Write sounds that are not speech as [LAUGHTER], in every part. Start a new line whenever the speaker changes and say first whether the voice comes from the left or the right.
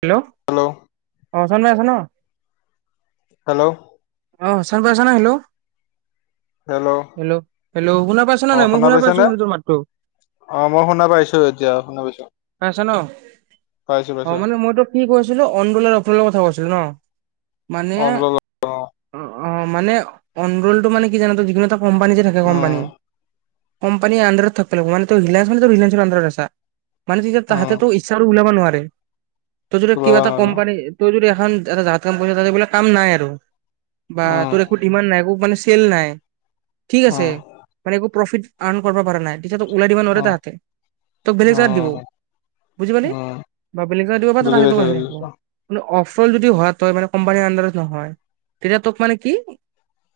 right: Hello অঁ চন্দমাই আছ ন
left: হেল্ল'।
right: অ', চান পাইছ ন হেল্ল'। হেল্ল' হেল্ল' শুনা পাইছে ন
left: অ
right: নাই মই শুনা পাইছো
left: পাইছানে
right: শুণটোৰ মাতটো
left: অ', মই শুনা পাইছো এতিয়া শুনা পাইছো
right: পাইছা ন
left: পাইছো
right: অ
left: পাইছো।
right: মানে মইতো কি কৈছিলো অন আৰু অফলৰ কথা কৈছিলো ন মানে
left: অ
right: অ অ মানে অনোলটো মানে কি জান যিকোনো এটা কোম্পানী যে থাকে
left: উম
right: কম্পানী - কোম্পানী আন্ধাৰত থাকিব লাগিব মানে ৰিলাযেন্সটো ৰিলাযেন্সৰ আন্দাৰত আছা মানে তেতিয়া
left: উম
right: তাহাঁতেো ইচ্ছা আৰু ওলাব নোৱাৰে তই যদি কিবা
left: ওলাবা
right: এটা
left: নোৱাৰো
right: কোম্পানী তই যদি এখন কাম নাই আৰু বা
left: উম
right: তোৰ একো ডিমাণ্ড নাই মানে একো চেল নাই ঠিক আছে
left: উম
right: মানে একো প্ৰফিট আৰ্ণ কৰিব পৰা নাই। এতিয়া তোক ওলাই দিবা নোৱাৰে
left: উম
right: তাহাঁতে তোক বেলেগ জেগাত দিব
left: উম
right: বুজি পালি
left: উম
right: বা বেলেগ
left: বুজি পাইছো বুজি
right: থিব
left: পাইছো
right: [INAUDIBLE] অফল যদি হয় তই কম্পানী এণ্ডাৰত নহয় তেতিয়া তোক মানে কি?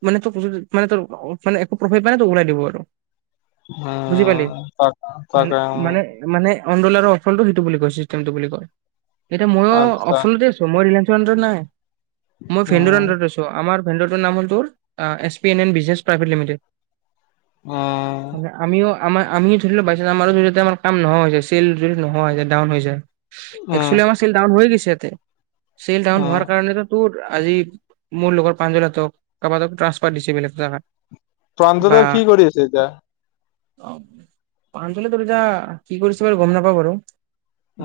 right: মানে তোৰ মানে তোৰ মানে একো প্ৰফাইল পাই নাই তোৰ ওলাই দিব আৰু [INAUDIBLE] বুজি পালি
left: উম তাক
right: মানে
left: তাকে উম
right: মানে মানে অডল আৰু অফলটো সেইটো বুলি কয় চিষ্টেমটো বুলি কয়। এতিয়া মইো
left: আচ্ছা
right: অফতে আছো মই ৰিলায়েঞ্চৰ আডাৰত নাই মই ফ্ৰেণ্ডৰ
left: উম
right: আডাৰত আছো আমাৰ নাম হ' এ এ এভে লমিেড [INAUDIBLE]
left: অ।
right: আমাৰ আমিও ধৰি লও বাাইছ আমাৰো ধৰি লতে আমাৰ কাম নহোৱা হৈছে চেলৰি নোহোৱা হৈছে ডাউন হৈছে।
left: উম
right: একচেলি আমাৰ চেল ডাউন হৈ গৈছে ইতে চেল ডাউন
left: উম
right: হোৱাৰ কাৰণো তোৰ আজি মোৰ লগৰ পাঞ্জলহঁতক কাৰবক ট্ৰা্সফাৰ দিছে বেলে জাগাত।
left: প্ৰাঞ্জলে কি কৰি আছে এতিয়া?
right: অ প্ৰঞ্জালে ত এতিয়া কি কৰিছ বাৰু গম নাপাও বাৰু।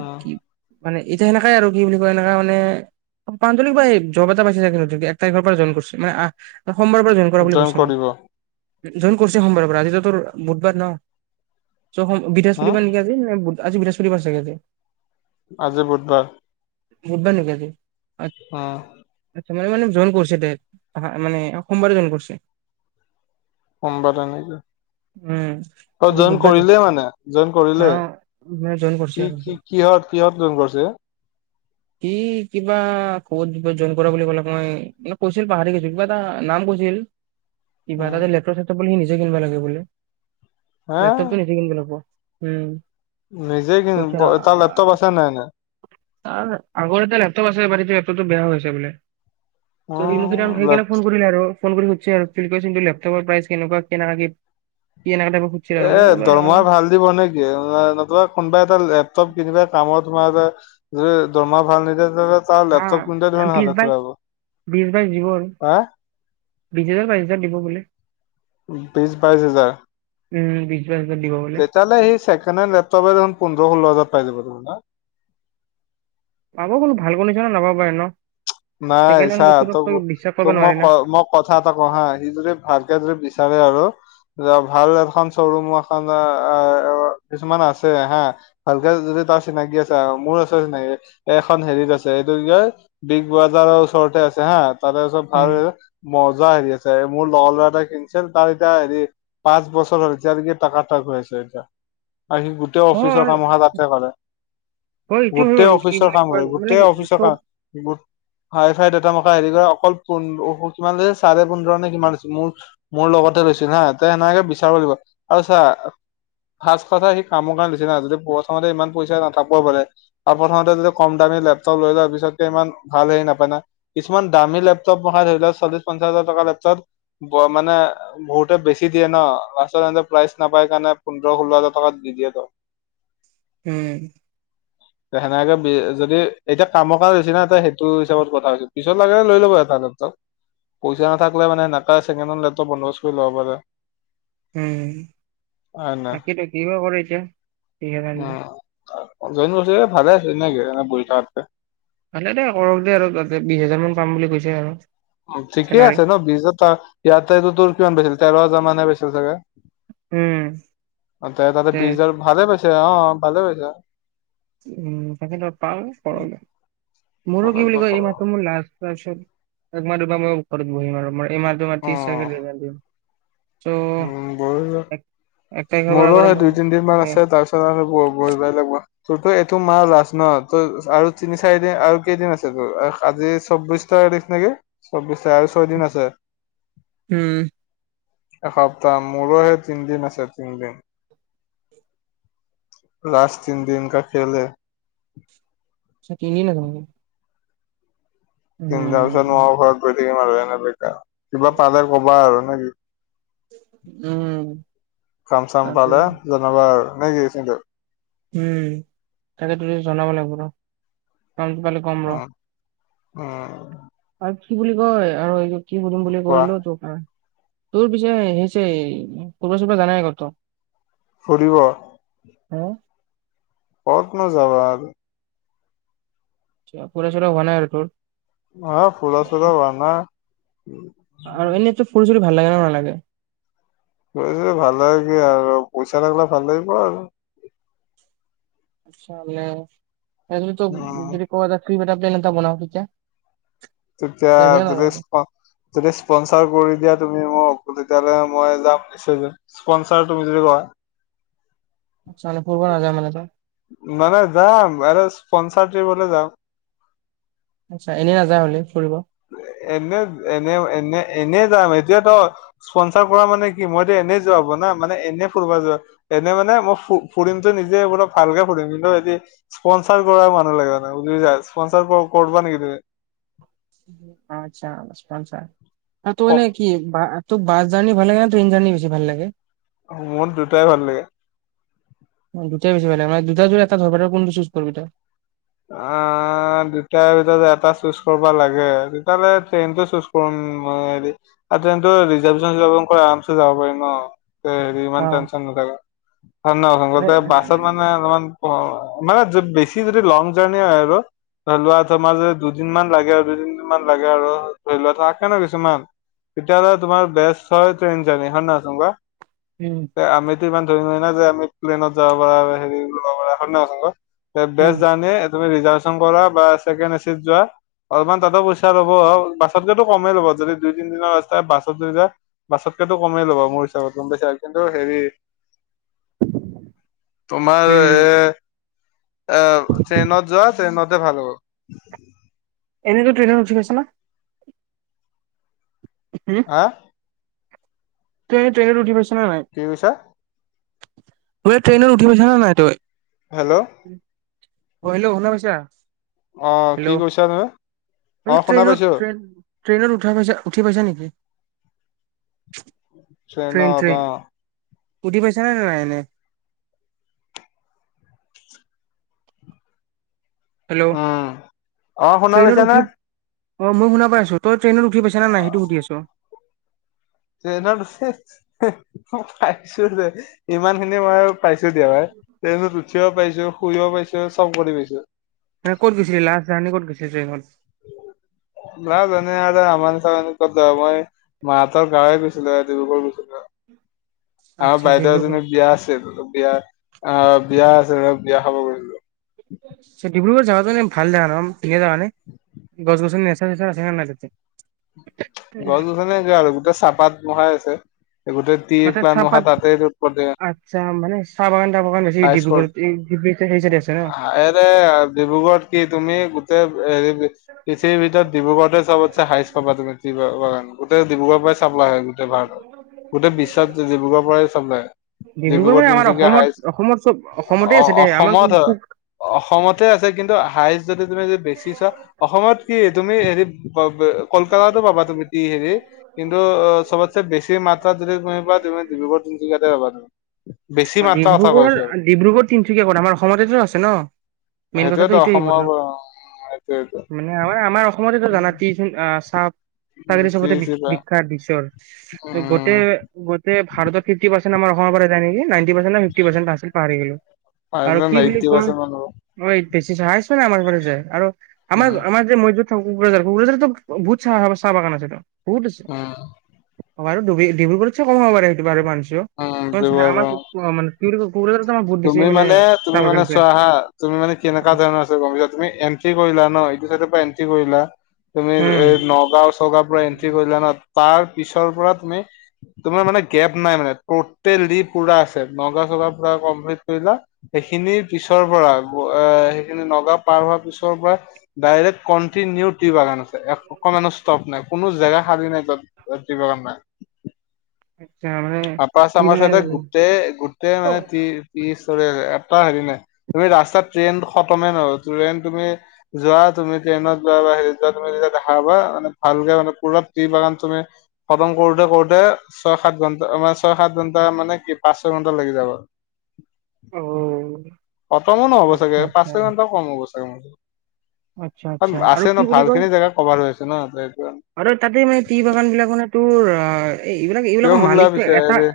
left: আহ।
right: কি মানে এতিয়া সনেকাই আৰু কি বুলি কয় এনেকা মানে- প্ৰাঞ্জলে কিবা এই জব এটা পাইছে চাগে এক তাৰিখৰ পৰা জইন কৰিছে মে সোমবাৰৰ পৰা জইন কৰা বুলি কৈছে মোক। জইন কৰিছে সোমবাৰৰ পৰা আজিত তোৰ বুধবাৰ ন চ' বৃহস্পপতিৰ
left: উম
right: পৰা নেকি আজি ন আজি বৃহস্পতি বাৰ ছাগে আজি।
left: আজি বুধবাৰ
right: নিব ন গজ
left: আহ।
right: মানে মানে জইন কৰিছে দে ত মানে সোমবাৰে জইন কৰিছে।
left: সোমবাৰে নেকি?
right: উম
left: অ
right: আজি
left: জইন
right: বুধবাৰ
left: কৰিলেই মানে জইন
right: অ
left: কৰিলেই
right: মানে জইন কৰিছে
left: কি
right: আৰু
left: কি কিহঁত কিহঁত জন কৰিছে?
right: [UNINTELLIGIBLE] কি কিবা ক জইন কৰা বুলি ক'লা মই মানে কৈছিল পাহৰি গৈছো কিবা এটা নাম কৈছিল। উম। কিবা
left: উম,
right: তাতে লেপটপ চেপটপ বুলি সি নিজে কিনিব লাগে ব
left: হে
right: লেপটপটো নিজে কিনিব লাগিব। উম।
left: নিজে কি
right: কৈছে আৰু
left: এটা লেপটপ আছে নে নাই।
right: আগৰ এয়া লেপটপ আছে বাৰী লেপটপটো বেয়া হৈছে বোলে।
left: অ
right: ত মখ হৈ
left: লেপ
right: গলে ফোন কৰিলা আৰু। ফোন কৰি খুজ আৰু কৰিছন্তু লেপটপৰ প্ৰাইচ কেনেুৱা কেনোকা কি? কি এনেকা টাইপৰ সুধিছিল আৰু
left: এ
right: মই ক'লো এনেকা
left: দৰমহা
right: এনেকা
left: ভাল দিব নেকি নতুবা কোনোবা এটা লেপটপ। কিবা কামত সোমোৱা যায় যে দৰমহ ভাল নিদে ত লেপটপ কিন ধ
right: অ বিশ বাইশ
left: হালব
right: বিশ বাইশ দিব আৰু
left: হা?
right: বিশ হাজাৰ বাইচ হাজাৰ দিব বোলে।
left: বিশছ বাইশ হাজাৰ।
right: উম। বাইশ হাজাৰ দিব বোলে
left: তেতিয়াহ'লে সেই ছেকেড হেণ্ড লেপটপেোন পোধৰ হাজাৰ পাই যাব তমা [INAUDIBLE]
right: পাব বোলো ভাল ক নিছ ন নাপাবা এ ন।
left: নাই
right: ছেকেণ্ড হেণ্ড
left: চা
right: বস্তুটোক তই
left: ত-
right: বিশ্বাস কৰিব
left: তোক মই
right: নোৱাৰি না
left: কম কথা এটা ক'হা সি যদি ভালকে যদি বিচাৰে আৰু যা ভাল এখন চৰুম এখন আ, আ, কিছুমান আছেহা ভালকে যদি তাৰ চিনাকি আছে আৰু মোৰ আছে চিনাকি, এখন হেৰিত আছে এইটো কি কয় বিগ বজাৰৰ ওচৰতে আছেহা, তাৰে চব ভাল।
right: উম
left: মজা হেৰি আছে মোৰ লগৰ ল'ৰা এটা কিনছিল তাৰ এতিয়া হেৰি পাঁচ বছৰ হ'ল এতিয়ালিকি টাকাটাক। ৰৈছে এতিয়া।
right: [INAUDIBLE]
left: আজি গোটেই অফিচৰ
right: হয়
left: কাম অহা তাতে কৰে।
right: হয় এইটো হয়
left: গোটেই
right: আৰু কি
left: অফিচৰ
right: বুলি
left: কাম
right: কয়
left: লয়,
right: মানে
left: গোটেই
right: কি
left: অফিচৰ কা
right: চব
left: গোট হাই ফাই ডেটা মশা হেৰি কৰ অকল পোন ল' কিমান দিয়ে চাৰে পোন্ধৰ নে কিমান মোৰ মোৰ লগতে ৰৈছি হা ত' সেনেকে বিচাৰ কৰিব আৰু চা ফাষ্ট কথা সি কামৰ কাৰণ লুচি না যদি প্ৰথমতে ইমান পইচা নাথাকব' পাৰে আৰু প্ৰথমতে যদি কম দা এ, লেপটপ লৈ লোৱা পিছত তেমান ভাল হেৰি নাপায় না কিছুমান দামী লেপটপ মখাই ধৰি লোৱা চল্লিশ পঞ্চাশ হাজাৰ টকা লেপটদ ব ত মানে বহুতে বেছি দিয়ে ন' লাষ্টত এন্তে প্ৰাইজ নাপাই কাৰণে পোন্ধৰ ষোল্ল হাজাৰ টকাত দি দিয়ে ত'।
right: হম।
left: সেনেকে বি যদি এতিয়া কামক [UNINTELLIGIBLE] গেচিনা ত' সেইটো হিচাপত কথা কৈছোঁ পিছত লাগে লৈ ল'ব এটা দত্ব পইচা নাথাকিলে মানে এনেকা ছেকেণ্ড হেণ্ড লেপটপ বন্দবস্ত কৰি ল'ব পাৰে।
right: উম। তাকেটো, কিবা কৰে এতিয়া? বিশ হাজাৰ
left: অ।
right: দিলে।
left: জৈন কৰিছে ভালে আছে নেকি এনে বহি থাকাতকে।
right: ভালে দে কৰকদে আৰু তাতে বিজ হাজাৰ মান পাম বুলি কৈছে আৰু।
left: উম, ঠিকেই
right: চেলাৰী
left: আছে ন বিচ হাজাৰ টকা ইয়াতেটো তোৰ কিমান পাইছিল তেৰ হাজাৰ মানহে পাইছিল চাগে।
right: উম
left: অ' তে তাতে বিচ হাজাৰ ভালে পাইছে, অ'ভালে পাইছা।
right: উম, তাকেটো পাওঁ তৰলে।
left: উম
right: মোৰো কি বুলি কয় এই মাহটো মোৰ লাষ্ট। তাৰপাছত এক মাহ, দুইমাহ মুৰত ঘৰত বহিম আৰু মই এই মাহটো মই ত্ৰিশ তাৰিখে জমা দিম। চ'
left: উম, বঢ়িবা।
right: এক এক তাৰিখৰ পৰা
left: মোৰো
right: বাৰু
left: সেই
right: মই
left: দুই তিনদিন মান
right: মানে
left: আছে তাৰ পিছত আৰু ব-বঢ়িবা যাব। তোৰ তো এইটো মা লাষ্ট ন, তই আৰু তিনি, চাৰি দিন আৰু কেইদিন আছে তোৰ আহ আজি চৌব্বিশ ছয়ত্ৰিছ নেকি। চৌব্বিশ আৰ ছয় দিন আছে।
right: উম।
left: এসপ্তাহ মোৰহে তিনদিন আছে তিনদিন। লাষ্ট তিনদিন কা খেল হে।
right: চাকিনি নাভাঙিলে
left: তিনটা পিছত মই ঘৰত গৈ থাকিম আৰু এনে বেকাৰ কিবা পালে কবা আৰু নেকি?
right: উম
left: কাম চাম
right: তাকে
left: পালে জনাবা আৰু নে কি চিন্তো।
right: উম, তাকে তুমি জনাব লাগিব ৰ'হ কামটো পালে কম ৰ'হ।
left: অহ'
right: কি বুলি কয় আৰু এই কি সুধিম বুলি
left: কোৱা
right: কৰিলোঁ তোক আহ তোৰ পিছে হেইচেই ঘুৰিব চুৰিব যোৱা নাই ক'তো?
left: ফুৰিৱ।
right: উম,
left: কতনো যাবা আৰু।
right: আচ্ছা, ফুৰা চুৰা হোৱা নাই আৰু তোৰ?
left: অ, ফুৰা চুৰা হোৱা নাই।
right: আৰু এনেতো ফুৰি চুৰি ভাল লাগে ন নালাগে?
left: [UNINTELLIGIBLE] ভাল লা কি আৰু পইচা থাকলে ভাল লাগিব আৰু।
right: আচ্ছা নে এনে তোক
left: উম
right: যদি ক এটা কৃপ এটা প্লেন এটা বনাও তেতিয়া।
left: তেতিয়া
right: যাবি নে
left: যদি
right: নাযাবি
left: স্প যদি স্পনছাৰ কৰি দিয়া তুমি মোক। তেতিয়াহলে মই যাম নিশ্চয় স্পনচাৰ তুমি যদি কা
right: আচ্ছা মান পূৰব নাযায় মানে ত
left: মানে যাম আৰুৰে স্পনচাৰট্ৰিপলে যাম [INAUDIBLE]
right: আচ্ছা এনেই নাযা হলে ফুৰিব।
left: এনে এনে এনে এনে যাম, এতিয়া তো স্পচাৰ কৰা মানে কি মইতো এনে যোৱা হ'ব। না মানে এনে ফুৰিবা য এনে মানে মই ফ ফুৰিমতো নিজে পৰা ভালকে ফুৰিম কিন্তু এি স্পনচাৰ কৰা মানুহ লাগে মানে বুজি যায় স্পনচাৰ কৰিববা নেকি তুমি?
right: আচছা পচপ ছ ত
left: ক
right: নে কি [INAUDIBLE] তোৰ বাছ জাৰ্নি ভাল লাগে ট্ৰেইন জাৰ্নি বেছি ভাল লাগে
left: মোৰ দুটাই ভাল লাগে
right: দুটাই বেছি ভাল লাগে মান দুটা জোৰ এটা ধৰবোনটো চুজব এটা [INAUDIBLE]
left: অ দুটাৰ ভিতৰত এটা চুজ কৰিবা লাগে তেতিয়াহ'লে ট্ৰেইনতটো চুজ কৰিম। উ হে ট্ৰেইনটো ৰিজাৰ্ভেশন চন আৰাম চ যাব পাৰিম ন [INAUDIBLE] হেৰি ইমান
right: অ
left: টেনচন নাথাকো ধন্যব গো
right: এ
left: বাছত মানে অলপমান [INAUDIBLE] মানে বেছি যদি লং জাৰ্ণি হয় আৰু। ধৰি লোৱা তোমাৰ যে দুদিনমান লাগে আৰু দুই তিদিনমান লাগে আৰু ধৰিলুৱা থ আাকে ন কিছুমান তেতিয়া হলে তোমাৰ বেস হয় ট্ৰেইন জাৰ্নি, হয় ন চোন কোৱা
right: উম
left: আমি ইমান ধৰি ন হয় ন যে আমি প্লেনত যাব পাৰা হেৰি লব [UNINTELLIGIBLE]
right: উম
left: বেষ্ট জাৰ্ণি তুমি ৰিজাৰ্ভেশ্যন কৰা বা ছেকেণ্ড এচিত যোৱা অলপমান তাতো পইচা ল'ব, বাছতকেটো কমেই ল'ব, যদি দুই তিনি দিনৰ ৰাস্তাই বাছত যায় বাছত [UNINTELLIGIBLE] কমেই ল'ব মোৰ হিচাপত গম পাইছা, কিন্তু হেৰি
right: [INAUDIBLE]
left: তোমাৰ
right: উম
left: এ এ যোৱা ট্ৰেইনতে ভাল হ'ব।
right: এনেইতো ট্ৰেইনত উঠি গৈছে না। হম
left: হা?
right: ট্ৰেইন ট্ৰেইনত উঠি পাইছ
left: কি কৈছা?
right: ব ট্ৰেইন উঠি পাইছানে নাই তই
left: হেল্ল'।
right: অ', হেল্ল' শুনা পাইছা?
left: অ কি
right: হেল্ল',
left: কৈছা তুমি অ শুনা
right: ট্ৰেইনত
left: পাইছো
right: ট্ৰেইন ট্ৰেইনত উঠা পাইছা উঠি পাইছা নেকি ট্ৰেইন
left: ট্ৰেনত
right: ট্ৰেইন
left: অ '
right: উঠি পাইছা নাই ন ন এনে
left: উম অ শুনা
right: হেল্ল'
left: পাইছা নে
right: উঠি অ' মই শুনা পাই আছো তই ট্ৰেইনত উঠি পাইছ নে নাই সেইটো সুধি আছ
left: ট্ৰেইনত পাইছো দে, ইমান খিনি মই পাইছো দিয়া বাৰ। ট্ৰেইনত উঠিও পাইছো, শুইও পাইছো চব কৰি পাইছো।
right: মানে ক'ত গৈছিল লাষ্ট জাৰ্ণি ক'ত গৈছিল ট্ৰেইনত
left: [UNINTELLIGIBLE] মই মাহঁতৰ গাঁৱে গৈছিলো, ডিব্ৰুগড়ত গৈছিলো।
right: [INAUDIBLE]
left: আমাৰ
right: আচ্ছা
left: বাইদেউ
right: ডিব্ৰুগড়
left: এজনী বিয়া আছিল, বিয়া অ', বিয়া আছে বিয়া খাব গৈছিলো।
right: [INAUDIBLE] ডিব্ৰুগড় জাগাটোএনে ভাল [UNINTELLIGIBLE]
left: গছ গছনি [UNINTELLIGIBLE] আৰু গোটেই চাহপাত বহাই আছে গোটেই টি
right: ম
left: প্লান মহা
right: চাহপাত
left: তাতে এৰে
right: আচ্ছা মানে চাহ বাগান চাহ বাগান বেছি ডিব্ৰুগড়ত ড
left: এৰে ডিব্ৰুগড়ত কি তুমি গোট হেৰি পৃথিৱীৰ ভিতৰত ডিব্ৰুগড়তে চবতছে হাইষ্ট তুমি বাগান গোটেই ডিব্ৰুগড় পাই চাবলাই আহে গোটেই ভাৰত গোটেই বিশ্বত যে ডিব্ৰুগড় পৰাই চাবলাই ডিব্ৰুগড়
right: মানে আমাৰ
left: তিনিচুকীয়া
right: অসমত
left: হাই
right: অসমত চব অসমতে
left: ছঅ
right: আছে দে আমাৰ
left: অসমত হয় অসমতে আছে কিন্তু হাইজ যদি তুমি বেছি চোৱা অসমত কি তুমি হেৰি কলকাতাতো পাবা তুমি হেৰি কিন্তু অ চবতে বেছি মাত্ৰা যদি তুমি পা তুমি ডিব্ৰুগড় তিনিচুকীয়াতে পাবা বেছি মাত্ৰা কথা
right: ডিব্ৰুগড়
left: কৈছো আৰু
right: ডিব্ৰুগড় তিনিচুকীয়া কত আমাৰ অসমতেতো আছে ন মেইন কথাটো
left: সেইটোয়েতো
right: এইটোৱেই
left: অসমৰ সেইটোৱেটো
right: মানে আমাৰ আমাৰ অসমতেতো জানা চোন আহ চাহ
left: উম টি চি
right: [UNINTELLIGIBLE]
left: পা
right: বিখ্যাত বিশ্বৰ গোটে
left: উম
right: গোটে ভাৰত ফিফটি পাৰ্চে আম অসমৰ পৰা যায় নেকি নেকি নাইন্টি পাৰ্চেন্ট আছিল পাহৰি গোলো আৰু
left: এইটো
right: কি বুলি
left: এইট্টি
right: কয়
left: পাৰ্চেন্ট মান হ'ব
right: ঐ বেছি চহাইছ নে আমাৰ ঘ যে আৰু আমাৰ
left: উম
right: আমাৰ যে মু কোকৰাঝাৰ কোকৰাঝাৰতো বহুত চাহ চাহ বাগান আছেটো বহুত আছে
left: উম
right: অ ব ডি ডিব্ৰুগড়ত চে কম হাব পাৰে সেইটো বাৰু মানছ
left: উম
right: আমাক
left: ডিব্ৰুগড়
right: ম কি কোকৰাঝাৰত আমাৰ বহুত বেছি
left: তুমি মানে
right: চাহ
left: তুমি
right: বাগান
left: মানে
right: আছে।
left: চোৱা হা তুমি মানে কেনেকুৱা ধৰণৰ আছে গম পাইছা তুমি এণ্ট্ৰি কৰিলা ন এইটো চাইডৰ পৰা এন্ট্ৰি কৰিলা, তুমি
right: উম
left: এই নগাঁও চগাঁও পৰা এন্ট্ৰি কৰিলা ন তাৰ পিছৰ পৰা তুমি তোমাৰ মানে গেপ নাই মানে টটেলি পুৰা আছে নগা চগা পুৰা কম [UNINTELLIGIBLE] ল সেইখিনি পিছৰ পৰা এ সেইখিনি নগাঁও পাৰ হোৱাৰ পিছৰ পৰা ডাইৰেক্ট কণ্টিনিউ টি বাগান আছে। কমো স্তপ নাই কোনো জেগা সাৰি নাই [UNINTELLIGIBLE] নাই
right: আচ্ছা মানে
left: আপাচ
right: কি
left: আমাৰ
right: হয়
left: চাইতে গোটেই গোটেই
right: অ
left: মানে এটা হেৰি নাই তুমি ৰাস্তাত ট্ৰেইন খতমে নহ ট্ৰেইন তুমি যোৱা তুমি ট্ৰেইনত যোৱা বা হেৰিত যোৱা তুমি যেতিয়া দেখা পাবা মানে ভালকে মানে পুৰা টি বাগান তুমি খতম কৰোতে কৰোতে ছয় সাত ঘন্টা মে ছয় সাত ঘন্টা মানে কি পাঁচ ছয় ঘণ্টা লাগি যাব।
right: অ
left: [UNINTELLIGIBLE] নহ'ব চাগে পাঁচ ছয় ঘণ্টাও কম হ'ব চাগে ম
right: আচ্ছা আচ্ছা আৰু
left: আছে ন
right: কি বুলি
left: ভাল
right: কয়
left: খিনি জেগা কভাৰ হৈ আছে ন ত
right: আৰু তাতেই মানে টি বাগান বিলাক মানে তোৰ অ এই এইবিলাক
left: কিয়
right: এইবিলাকৰ
left: শুলা
right: মালিক
left: পিছে
right: এটা
left: হেৰি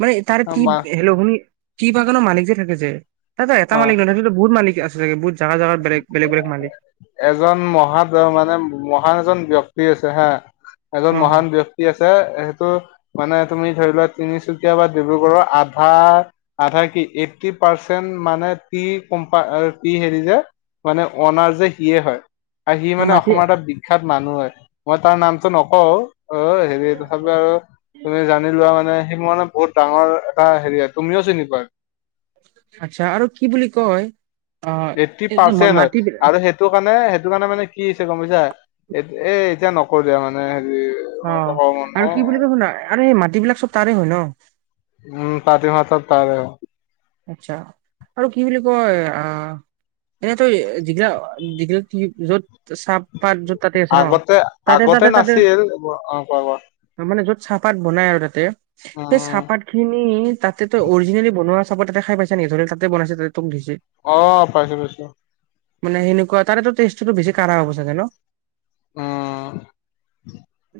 right: মানে তাৰ কি
left: মা
right: হল শুনি কিবা কানো মালিক যে থাকে যে ততো এটা
left: অ
right: মালিক নহয় তত বহুত মালিক আছেগে বহুত জাগা জাগাত বেলেগ বেলেগ বেলেগ মালিক
left: এজন মহা তাৰ মানে মহ মহান এজন ব্যক্তি আছে হা এজন
right: অ
left: মহান ব্যক্তি আছে সেইটো মানে তুমি ধৰি লোৱা তিনিচুকীয়া বা ডিব্ৰুগড়ৰ আধা আধা কি এট্টি পাৰ্চেন্ট মানে টি কম্পা টি হেৰি যে মানে অনাৰ যে সিয়ে হয় আৰু সি মানে অসমৰ এটা বিখ্যাত মানুহ হয় মই তাৰ নামটো নকওঁ। অ হেৰি তথাপি আৰু তুমি জানি লোৱা মানে সি মোৰ মানে বহুত ডাঙৰ এটা হেৰি তুমিও চিনি পুৱা
right: আচ্ছা আৰু কি বুলি কয় অ
left: এইট্টি
right: এইটো মা-
left: পাৰ্চেন্ট হয়
right: মাটিবিলাক
left: আৰু সেইটো কাৰণে সেইটো কাৰণে মানে কি হৈছে গম পা ইছা এ এ এতিয়া নকৰো দিয়া মানে হেৰি
right: অ
left: মই এতিয়া ক'ব মন
right: আৰু
left: নাই
right: কি বুলি কয়চোন আৰু এই মাটিবিলাক চব তাৰে হয় ন
left: উম পাতিমা চব পাৰে অ
right: আচ্ছা আৰু কি বুলি কয় আহ এনে তই [UNINTELLIGIBLE] য'ত চাহ পাত যত তাতে আছে ন
left: আগতে
right: তাতে
left: আগতে
right: তাতে তাতে
left: নাছিল অ কোৱা কোৱা
right: মানে যত চাহপাত বনাই আৰু তাতে সেই
left: উম
right: চাহপাত খিনি তাতে তো অৰিজিনেলি বনোৱা চাহ পাত খাই পাইছা নি ধৰি তাতে বনাইছে যে তোক দিছে
left: অ পাইছো পাইছো
right: মানে সেনেকুৱা তাৰে ট টেষ্টিটো বেছি কাৰা হ'ব চাগে ন
left: অ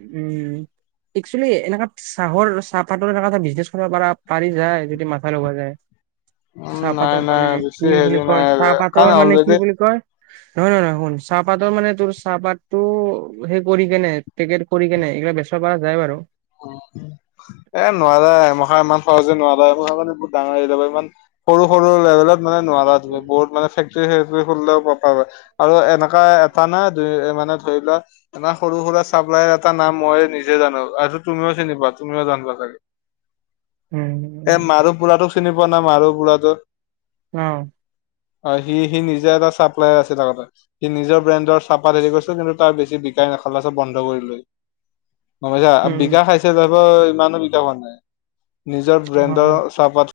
right: উম। একচুৱেলি এনেকা চাহৰ চাহপাতৰ এ এটা বিজনেছ কৰিব প পাৰি যায় যদি মাথা লগোৱা যায়
left: উম নাই
right: চাহপাতৰ
left: নাই
right: মানে
left: বেছি
right: কি
left: হেৰি
right: বুলি
left: নাই
right: কয়
left: আৰু কাৰণ
right: চাহপাতৰ মানে
left: অলৰেডি
right: কি বুলি কয় নহয় নহয় নহয় শুন চাহপাতৰ মানে তোৰ চাহপাততটো সেই কৰি কেনেই পেকেট কৰি কেনেই [UNINTELLIGIBLE] বেছিব পৰা যায় বাৰু
left: নানে ব ডাঙ এৰি ইমান সৰু সৰু লেভেলত মানে নোৱাৰ বহুত মানে ফেকট ফুলেও প আৰু এনেকা এটা নাই দুই মানে, ধৰি লোৱা এনে সৰু-সুৰা চাপ্লায়াৰ এটাৰ নাম মই নিজে জানো আৰু চিনিবা তুমিও জানিবা চাগে,
right: উম
left: এ
right: উম
left: মাৰু বুৰাটোক চিনি ন মাৰ' পুৰাটো
right: অ।
left: অ সি, সি, নিজে এটা চাপ্লায়াৰ আছিল আগতে, সি নিজৰ ব্ৰেণ্ডৰ চাহপাত হেৰি কৰিছিল কিন্তু তাৰ বেছি বি গখা চব বন্ধ কৰি লৈ
right: [UNINTELLIGIBLE]
left: মা আ
right: উম
left: [UNINTELLIGIBLE] নিজৰ ব্ৰেণ্ডৰ
right: হয়
left: চাহ পা